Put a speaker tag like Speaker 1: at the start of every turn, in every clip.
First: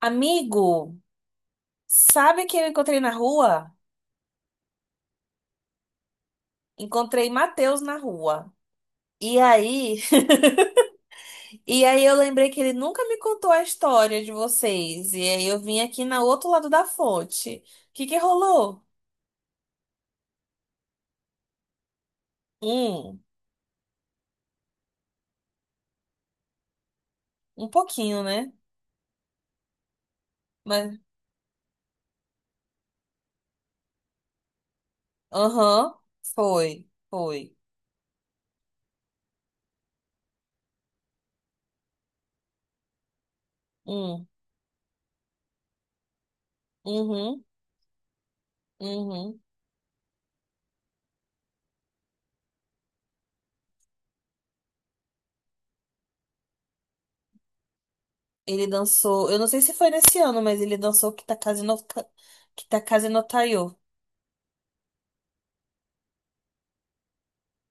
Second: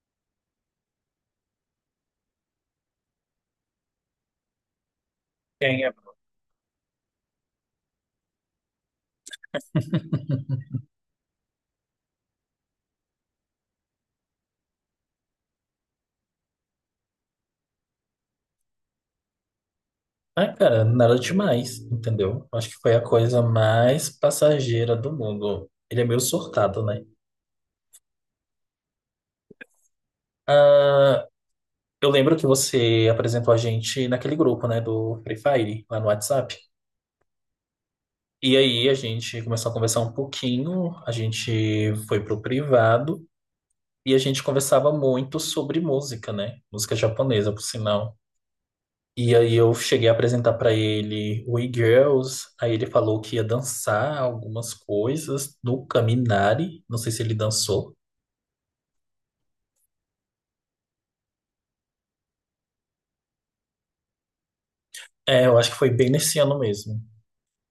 Speaker 1: Amigo, sabe quem eu encontrei na rua?
Speaker 2: Ganha.
Speaker 1: Encontrei Matheus na rua. E aí, e aí eu lembrei que ele nunca me contou a história de vocês. E aí eu vim aqui na outro lado da fonte. O que que rolou?
Speaker 2: Ah, cara, nada demais, entendeu? Acho que foi a
Speaker 1: Hum,
Speaker 2: coisa mais passageira do mundo. Ele é meio surtado, né?
Speaker 1: um pouquinho, né? Mas,
Speaker 2: Ah, eu lembro que você apresentou a gente naquele grupo, né, do Free Fire,
Speaker 1: aham,
Speaker 2: lá no WhatsApp.
Speaker 1: foi.
Speaker 2: E aí a gente começou a conversar um pouquinho, a gente foi pro privado e a
Speaker 1: Hum,
Speaker 2: gente conversava muito sobre música, né? Música
Speaker 1: uhum,
Speaker 2: japonesa, por sinal. E
Speaker 1: uhum.
Speaker 2: aí eu cheguei a apresentar pra ele We Girls, aí ele falou que ia dançar algumas coisas no Caminari, não sei se ele dançou.
Speaker 1: Ele dançou, eu não sei se foi nesse ano, mas ele dançou Kitakaze no, Kitakaze no Taiyo.
Speaker 2: É, eu acho que foi bem nesse ano mesmo.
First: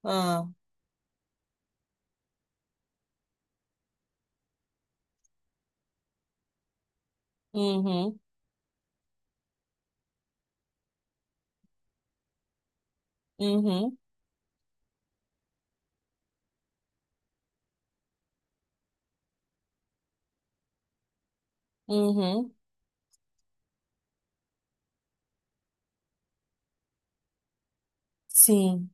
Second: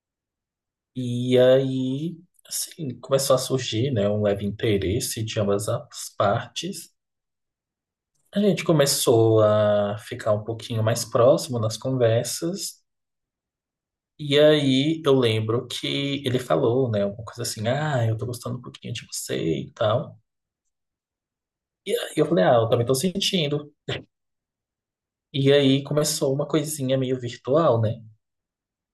Speaker 1: Ah,
Speaker 2: E aí, assim, começou a surgir, né, um leve interesse de ambas as partes.
Speaker 1: uhum,
Speaker 2: A gente começou a ficar um pouquinho mais próximo nas conversas.
Speaker 1: uhum,
Speaker 2: E aí eu lembro que ele falou, né, alguma coisa assim, ah, eu tô gostando um pouquinho de você e tal. E aí eu falei,
Speaker 1: uhum.
Speaker 2: ah, eu também tô sentindo. E aí começou uma coisinha meio virtual, né?
Speaker 1: Sim,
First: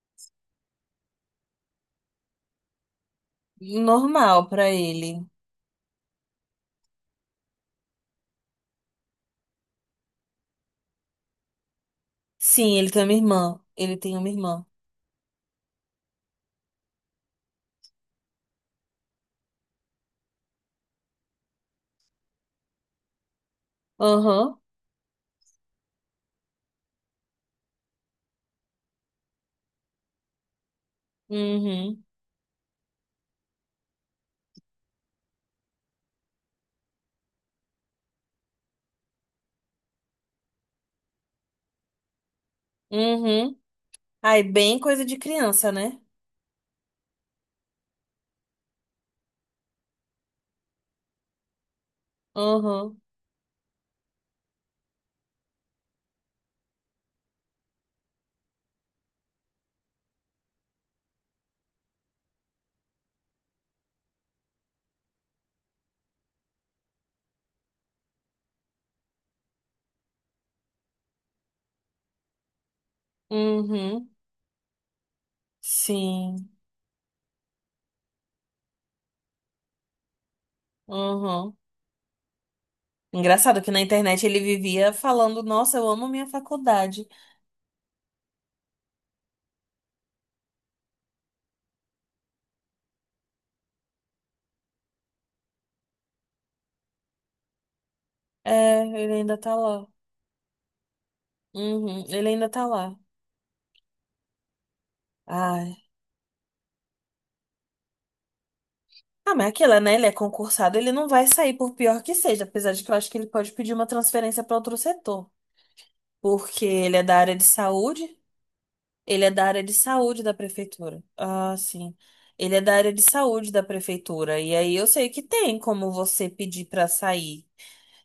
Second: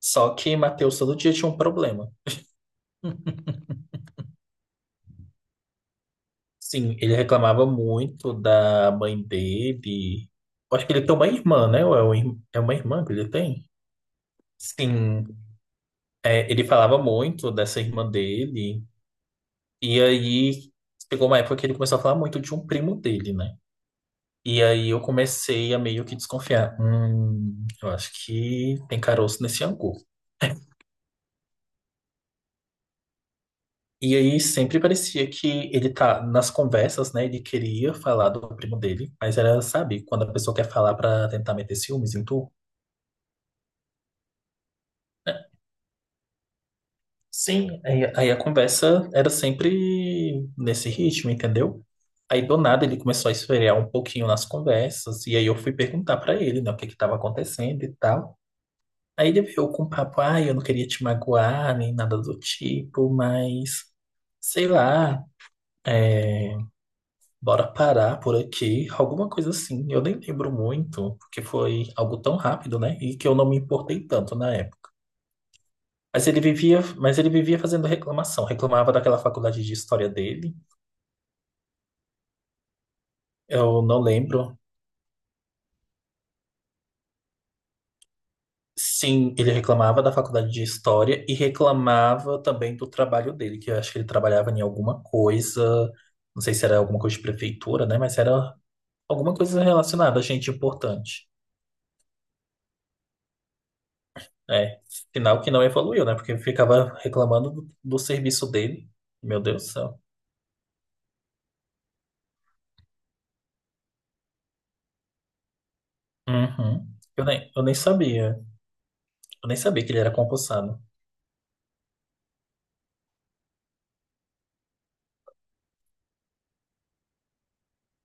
Speaker 2: Só que Matheus todo dia tinha um problema.
Speaker 1: normal pra ele.
Speaker 2: Sim, ele reclamava muito da mãe dele. Eu acho que ele tem uma irmã, né? Ou é uma
Speaker 1: Sim, ele tem
Speaker 2: irmã
Speaker 1: uma
Speaker 2: que ele
Speaker 1: irmã.
Speaker 2: tem?
Speaker 1: Ele tem uma irmã.
Speaker 2: Sim, é, ele falava muito dessa irmã dele. E aí chegou uma época que ele começou a falar muito de um primo dele, né?
Speaker 1: Aham.
Speaker 2: E aí eu comecei a meio que desconfiar. Eu acho que tem caroço nesse angu.
Speaker 1: Uhum.
Speaker 2: E aí sempre parecia que ele tá nas conversas, né? Ele queria falar do primo dele, mas era, sabe, quando a pessoa quer falar pra tentar meter ciúmes em tu.
Speaker 1: Uhum. Aí, bem coisa de criança, né?
Speaker 2: Sim. Aí a conversa era sempre nesse ritmo, entendeu? Aí do nada ele
Speaker 1: Aham.
Speaker 2: começou a esfriar um pouquinho nas conversas, e aí eu fui perguntar pra ele, né, o que que tava acontecendo e tal. Aí ele veio com o papo, ah, eu não queria te magoar, nem nada do tipo, mas sei lá. é Bora parar por aqui, alguma coisa assim. Eu nem lembro muito, porque foi algo tão rápido, né? E que eu não me importei
Speaker 1: Uhum.
Speaker 2: tanto na época. Mas ele
Speaker 1: Sim.
Speaker 2: vivia, mas ele vivia fazendo reclamação. Reclamava daquela faculdade de história dele.
Speaker 1: Aham. Engraçado que na
Speaker 2: Eu não
Speaker 1: internet ele
Speaker 2: lembro.
Speaker 1: vivia falando: Nossa, eu amo minha faculdade.
Speaker 2: Sim, ele reclamava da faculdade de história e reclamava também do trabalho dele, que eu acho que ele trabalhava em alguma coisa, não sei se era alguma coisa de prefeitura, né? Mas era
Speaker 1: É, ele
Speaker 2: alguma
Speaker 1: ainda tá
Speaker 2: coisa
Speaker 1: lá.
Speaker 2: relacionada a gente importante.
Speaker 1: Uhum. Ele ainda tá lá.
Speaker 2: É, sinal que não
Speaker 1: Ai.
Speaker 2: evoluiu, né? Porque ficava reclamando do serviço dele.
Speaker 1: Ah,
Speaker 2: Meu
Speaker 1: mas
Speaker 2: Deus do
Speaker 1: aquilo, né?
Speaker 2: céu.
Speaker 1: Ele é concursado, ele não vai sair por pior que seja, apesar de que eu acho que ele pode pedir uma transferência para outro setor, porque
Speaker 2: Uhum.
Speaker 1: ele é da
Speaker 2: Eu
Speaker 1: área de
Speaker 2: nem, eu nem
Speaker 1: saúde.
Speaker 2: sabia.
Speaker 1: Ele é da
Speaker 2: Eu nem
Speaker 1: área de
Speaker 2: sabia que ele era
Speaker 1: saúde da
Speaker 2: concursado.
Speaker 1: prefeitura. Ah, sim. Ele é da área de saúde da prefeitura. E aí eu sei que tem como você pedir pra sair.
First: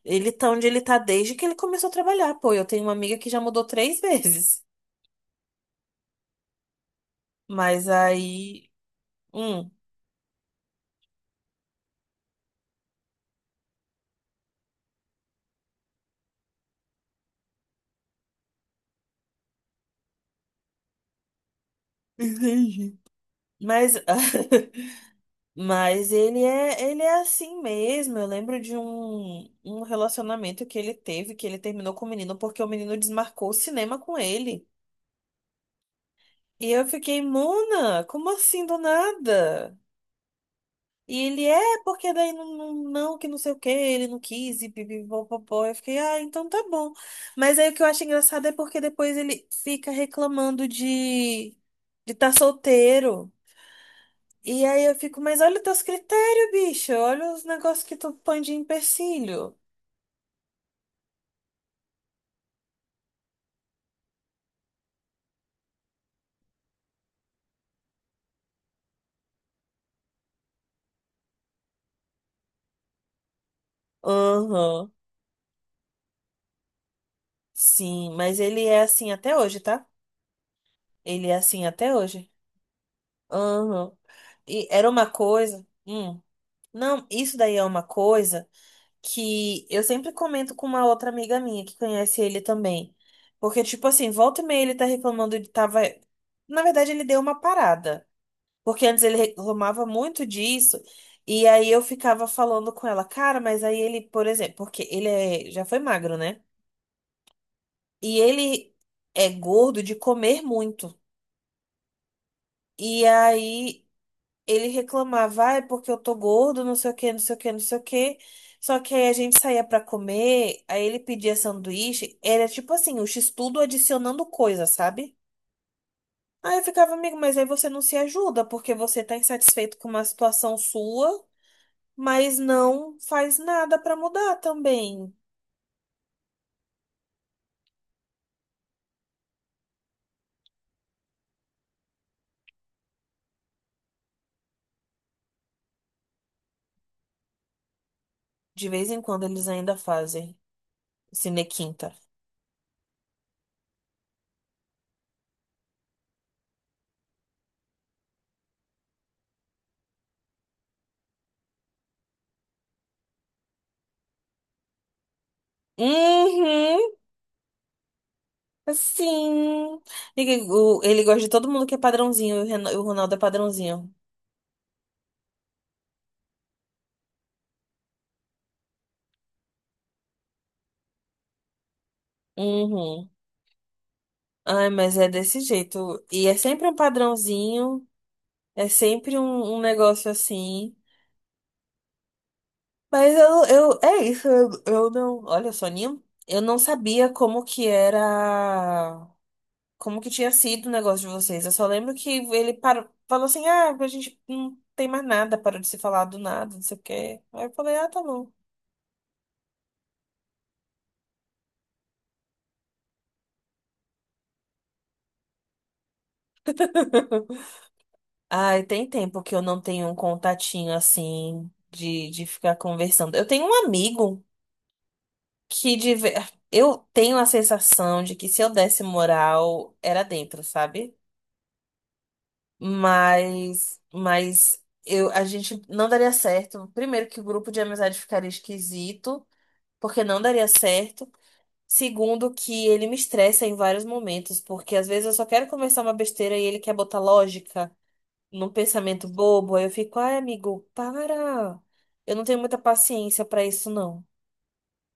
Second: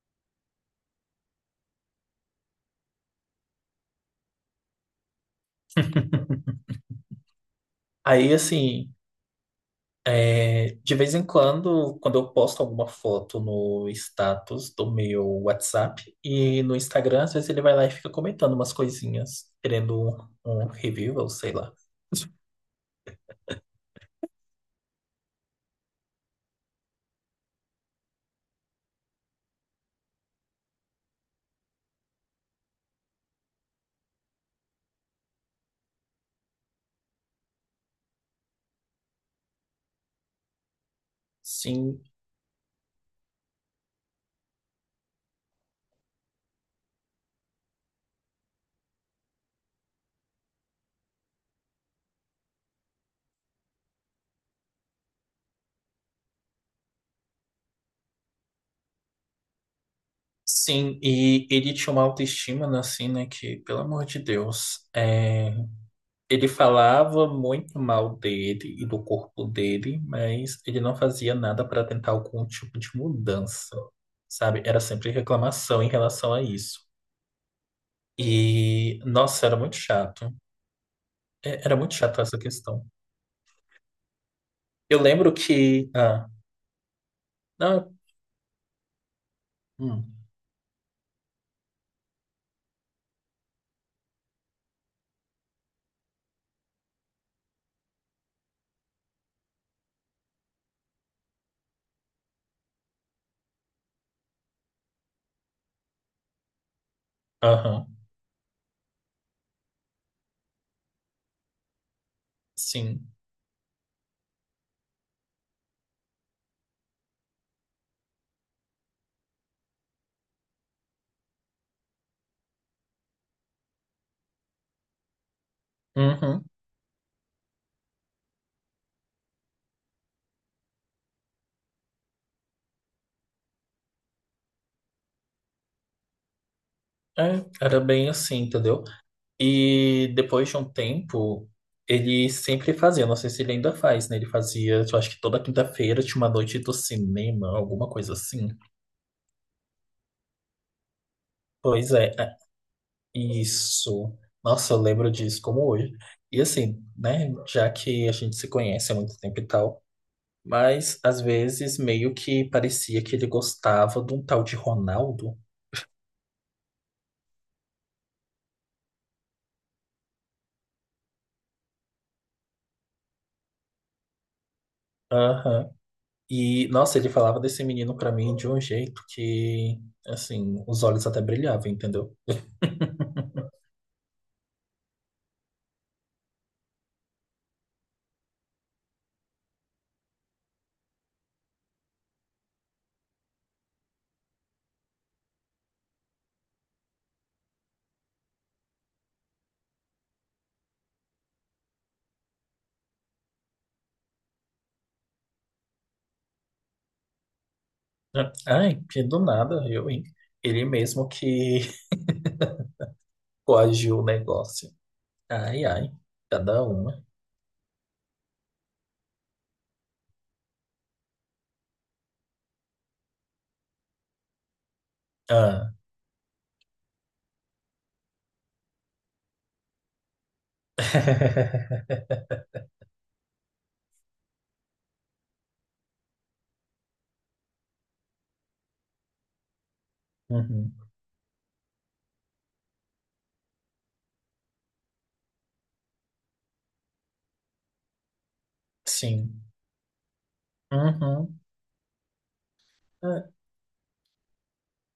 Speaker 1: Ele tá onde ele tá desde que ele começou a trabalhar. Pô, eu tenho uma amiga que já mudou três vezes. Mas
Speaker 2: Aí,
Speaker 1: aí.
Speaker 2: assim,
Speaker 1: Hum.
Speaker 2: é, de vez em quando, quando eu posto alguma foto no status do meu WhatsApp e no Instagram, às vezes ele vai lá e fica comentando umas coisinhas, querendo um review, ou sei lá.
Speaker 1: Entendi. Mas, mas ele é assim mesmo. Eu lembro de um relacionamento que ele teve, que ele terminou com o menino porque o menino desmarcou o cinema com ele. E eu fiquei, Mona, como assim do nada? E ele é,
Speaker 2: Sim,
Speaker 1: porque daí não, não, não, que não sei o que, ele não quis, e pipipopopó. Eu fiquei, ah, então tá bom. Mas aí o que eu acho engraçado é porque depois ele fica reclamando de tá solteiro. E aí eu fico, mas olha os teus critérios, bicho, olha os negócios que tu põe de empecilho.
Speaker 2: sim. E ele tinha uma autoestima, né, assim, né? Que, pelo amor de Deus. Ele falava muito mal dele e do corpo dele, mas ele não fazia nada para tentar algum tipo de mudança, sabe? Era
Speaker 1: Aham,
Speaker 2: sempre reclamação em relação a isso.
Speaker 1: sim, mas ele é
Speaker 2: E,
Speaker 1: assim até
Speaker 2: nossa, era
Speaker 1: hoje,
Speaker 2: muito
Speaker 1: tá?
Speaker 2: chato.
Speaker 1: Ele é
Speaker 2: É,
Speaker 1: assim
Speaker 2: era muito
Speaker 1: até
Speaker 2: chato
Speaker 1: hoje.
Speaker 2: essa questão.
Speaker 1: Aham. E era
Speaker 2: Eu
Speaker 1: uma
Speaker 2: lembro
Speaker 1: coisa.
Speaker 2: que.
Speaker 1: Hum.
Speaker 2: Ah,
Speaker 1: Não, isso daí é uma
Speaker 2: não,
Speaker 1: coisa que eu
Speaker 2: hum,
Speaker 1: sempre comento com uma outra amiga minha que conhece ele também. Porque, tipo assim, volta e meia ele tá reclamando de tava. Na verdade, ele deu uma parada. Porque antes ele reclamava muito disso. E aí eu ficava falando com ela, cara, mas aí ele, por exemplo, porque já foi magro, né?
Speaker 2: aham,
Speaker 1: E ele é gordo de comer muito. E
Speaker 2: sim.
Speaker 1: aí ele reclamava, ah, é porque eu tô gordo, não sei o que, não sei o que, não sei o que. Só que aí a gente saía pra comer, aí ele pedia sanduíche, era tipo assim, o x-tudo adicionando coisa, sabe?
Speaker 2: Uhum,
Speaker 1: Aí eu ficava, amigo, mas aí você não se ajuda, porque você tá insatisfeito com uma situação sua, mas não faz nada pra mudar também.
Speaker 2: é, era bem assim, entendeu? E depois de um tempo, ele sempre fazia, não sei se ele ainda faz, né? Ele fazia, eu acho que toda quinta-feira tinha uma noite do cinema, alguma coisa assim.
Speaker 1: De vez em quando eles ainda fazem
Speaker 2: Pois
Speaker 1: cinequinta.
Speaker 2: é, isso. Nossa, eu lembro disso como hoje. E assim, né? Já que a gente se conhece há muito tempo e tal, mas às vezes meio que parecia que ele gostava de um tal de Ronaldo.
Speaker 1: Uhum, sim. Ele gosta de todo mundo que é padrãozinho, e o Ronaldo é padrãozinho.
Speaker 2: Aham. E, nossa, ele falava desse menino pra mim de um jeito que, assim, os olhos até brilhavam, entendeu?
Speaker 1: Uhum. Ai, mas é desse jeito. E é sempre um padrãozinho, é sempre um negócio assim. Mas eu, é isso, eu não. Olha, Soninho, eu não sabia como que era. Como que tinha sido o negócio de vocês. Eu só lembro que ele parou, falou assim: ah, a gente não tem mais nada, parou de se falar do nada, não sei o quê. Aí eu falei: ah, tá bom.
Speaker 2: Ai, que do nada, viu, hein? Ele mesmo que coagiu o negócio. Ai, ai, cada uma.
Speaker 1: Ai, tem tempo que eu não tenho um contatinho assim de ficar conversando. Eu tenho um amigo
Speaker 2: Ah.
Speaker 1: que de ver- eu tenho a sensação de que se eu desse moral era dentro, sabe? Mas eu, a gente não daria certo. Primeiro que o grupo de amizade ficaria esquisito, porque não daria
Speaker 2: Uhum.
Speaker 1: certo. Segundo que ele me estressa em vários momentos, porque às vezes eu só quero conversar uma besteira e ele quer botar lógica num pensamento
Speaker 2: Sim.
Speaker 1: bobo, aí eu fico, ai, amigo,
Speaker 2: Uhum.
Speaker 1: para. Eu não tenho muita paciência
Speaker 2: É,
Speaker 1: pra isso não.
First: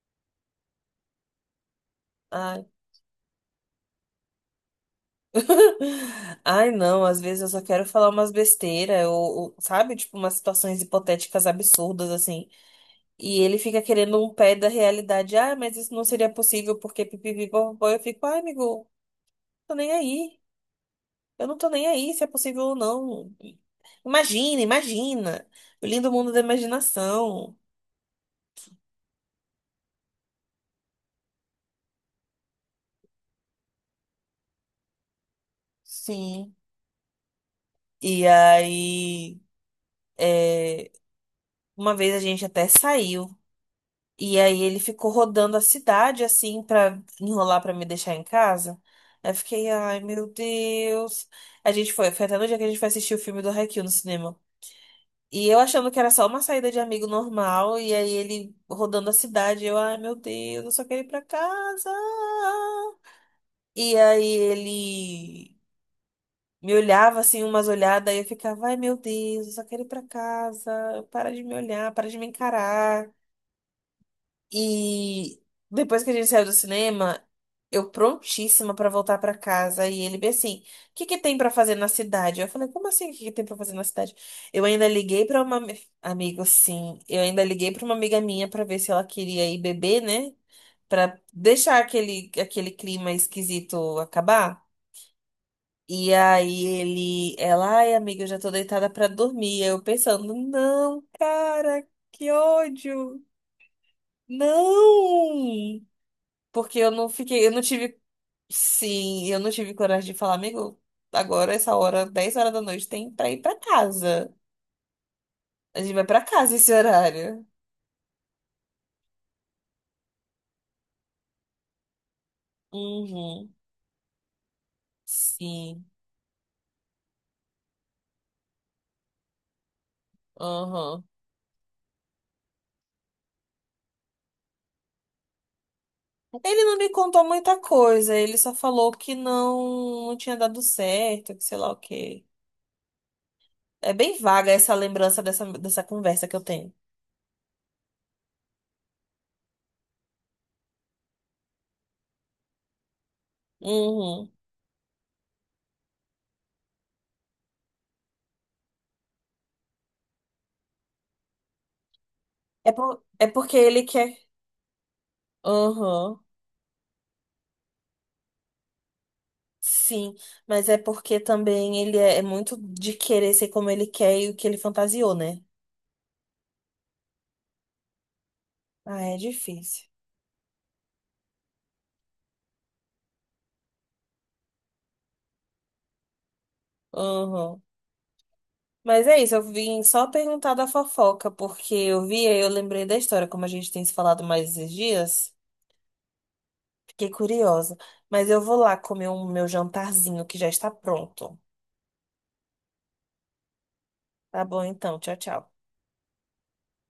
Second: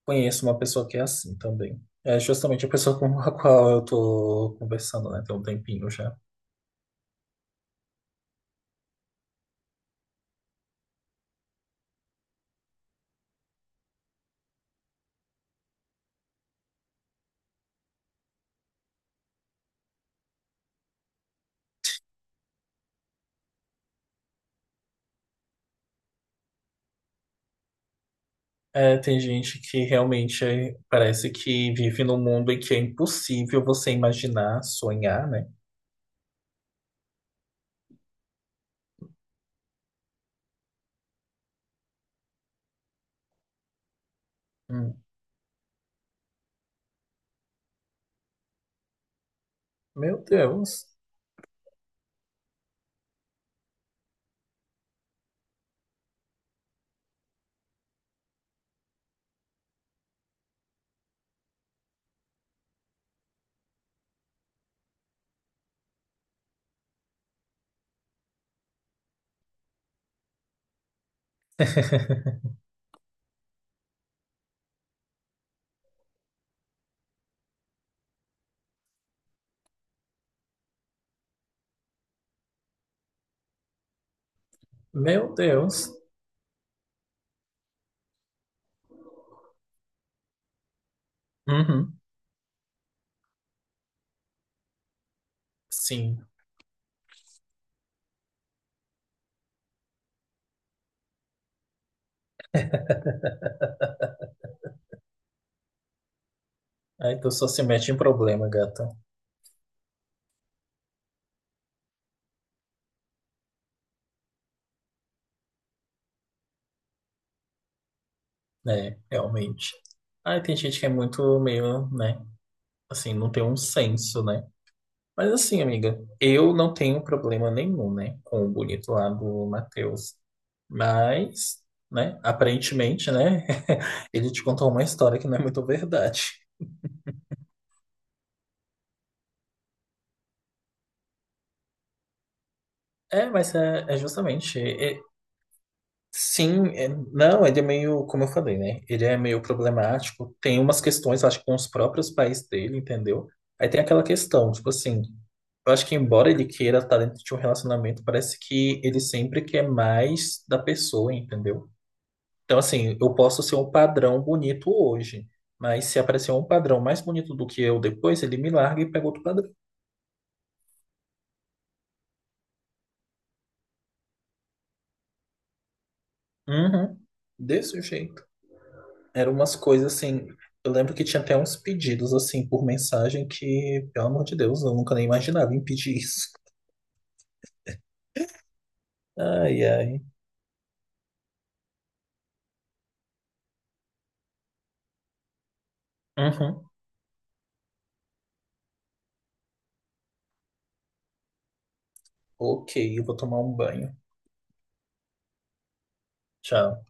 Speaker 2: conheço uma pessoa que é assim também. É justamente a pessoa com a qual eu tô conversando, né? Tem um tempinho já.
Speaker 1: Ai, não, às vezes eu só quero falar umas besteiras, ou, sabe? Tipo, umas situações hipotéticas absurdas, assim. E ele fica querendo um pé da realidade. Ah, mas isso não seria possível porque pipipi, popopó. Eu fico, ai, amigo, tô nem aí. Eu não tô nem aí se é possível ou não. Imagina, imagina. O lindo mundo da imaginação.
Speaker 2: É, tem gente que realmente é- parece que vive num mundo em que é impossível você imaginar, sonhar, né?
Speaker 1: Sim. E aí, é, uma vez a gente até saiu. E aí ele
Speaker 2: Hum.
Speaker 1: ficou rodando a cidade assim pra enrolar pra me deixar em casa. Aí eu fiquei, ai
Speaker 2: Meu
Speaker 1: meu
Speaker 2: Deus.
Speaker 1: Deus. A gente foi até no dia que a gente foi assistir o filme do Haikyuu no cinema. E eu achando que era só uma saída de amigo normal, e aí ele rodando a cidade, eu, ai meu Deus, eu só quero ir pra casa. E aí ele me olhava assim, umas olhadas, e eu ficava, ai meu Deus, eu só quero ir pra casa, para de me olhar, para de me encarar. E depois que a gente saiu do cinema, eu prontíssima pra voltar pra casa. E ele bem assim: o que que tem pra fazer na cidade? Eu falei: como assim? O que que tem pra fazer na cidade? Eu ainda liguei
Speaker 2: Meu
Speaker 1: pra uma
Speaker 2: Deus.
Speaker 1: amigo, sim. Eu ainda liguei pra uma amiga minha pra ver se ela queria ir beber, né? Pra deixar
Speaker 2: Uhum.
Speaker 1: aquele clima esquisito acabar. E
Speaker 2: Sim.
Speaker 1: aí ele, ela, ai amiga, eu já tô deitada pra dormir. Eu pensando, não, cara, que ódio. Não! Porque eu não
Speaker 2: É que eu só
Speaker 1: fiquei, eu não
Speaker 2: se mete em
Speaker 1: tive,
Speaker 2: problema, gata.
Speaker 1: sim, eu, não tive coragem de falar, amigo, agora essa hora, 10 horas da noite, tem pra ir pra casa. A gente vai pra casa esse horário.
Speaker 2: É, realmente. Aí tem gente que é muito meio, né? Assim, não tem
Speaker 1: Uhum,
Speaker 2: um senso, né? Mas assim,
Speaker 1: sim,
Speaker 2: amiga, eu não tenho problema nenhum, né? Com o bonito lá do Matheus.
Speaker 1: aham.
Speaker 2: Mas, né? Aparentemente, né? Ele te contou uma história que não é muito verdade.
Speaker 1: Ele não me contou muita coisa, ele só falou que não, não tinha dado certo, que sei lá o quê.
Speaker 2: É, mas é,
Speaker 1: É
Speaker 2: é
Speaker 1: bem vaga
Speaker 2: justamente.
Speaker 1: essa lembrança dessa conversa que eu
Speaker 2: Sim,
Speaker 1: tenho.
Speaker 2: é- não, ele é meio, como eu falei, né? Ele é meio problemático. Tem umas questões, acho que com os próprios pais dele, entendeu? Aí tem aquela
Speaker 1: Uhum.
Speaker 2: questão, tipo assim, eu acho que embora ele queira estar dentro de um relacionamento, parece que ele sempre quer mais da pessoa, entendeu? Então,
Speaker 1: É,
Speaker 2: assim, eu
Speaker 1: é
Speaker 2: posso ser
Speaker 1: porque
Speaker 2: um
Speaker 1: ele quer.
Speaker 2: padrão bonito hoje, mas se
Speaker 1: Aham.
Speaker 2: aparecer um padrão mais bonito do que eu depois, ele me larga e pega outro padrão.
Speaker 1: Sim, mas é porque também ele é muito de querer ser como ele quer e o que ele fantasiou, né?
Speaker 2: Uhum, desse jeito.
Speaker 1: Ah, é
Speaker 2: Eram umas
Speaker 1: difícil.
Speaker 2: coisas assim. Eu lembro que tinha até uns pedidos assim por mensagem que, pelo amor de Deus, eu nunca nem imaginava em pedir isso.
Speaker 1: Uhum. Mas é isso, eu
Speaker 2: Ai,
Speaker 1: vim
Speaker 2: ai.
Speaker 1: só perguntar da fofoca, porque eu vi e eu lembrei da história, como a gente tem se falado mais esses dias.
Speaker 2: Uhum.
Speaker 1: Fiquei curiosa. Mas eu vou lá comer o meu jantarzinho que já está pronto.
Speaker 2: Ok, eu vou tomar um banho.
Speaker 1: Tá bom então, tchau, tchau.
Speaker 2: Tchau.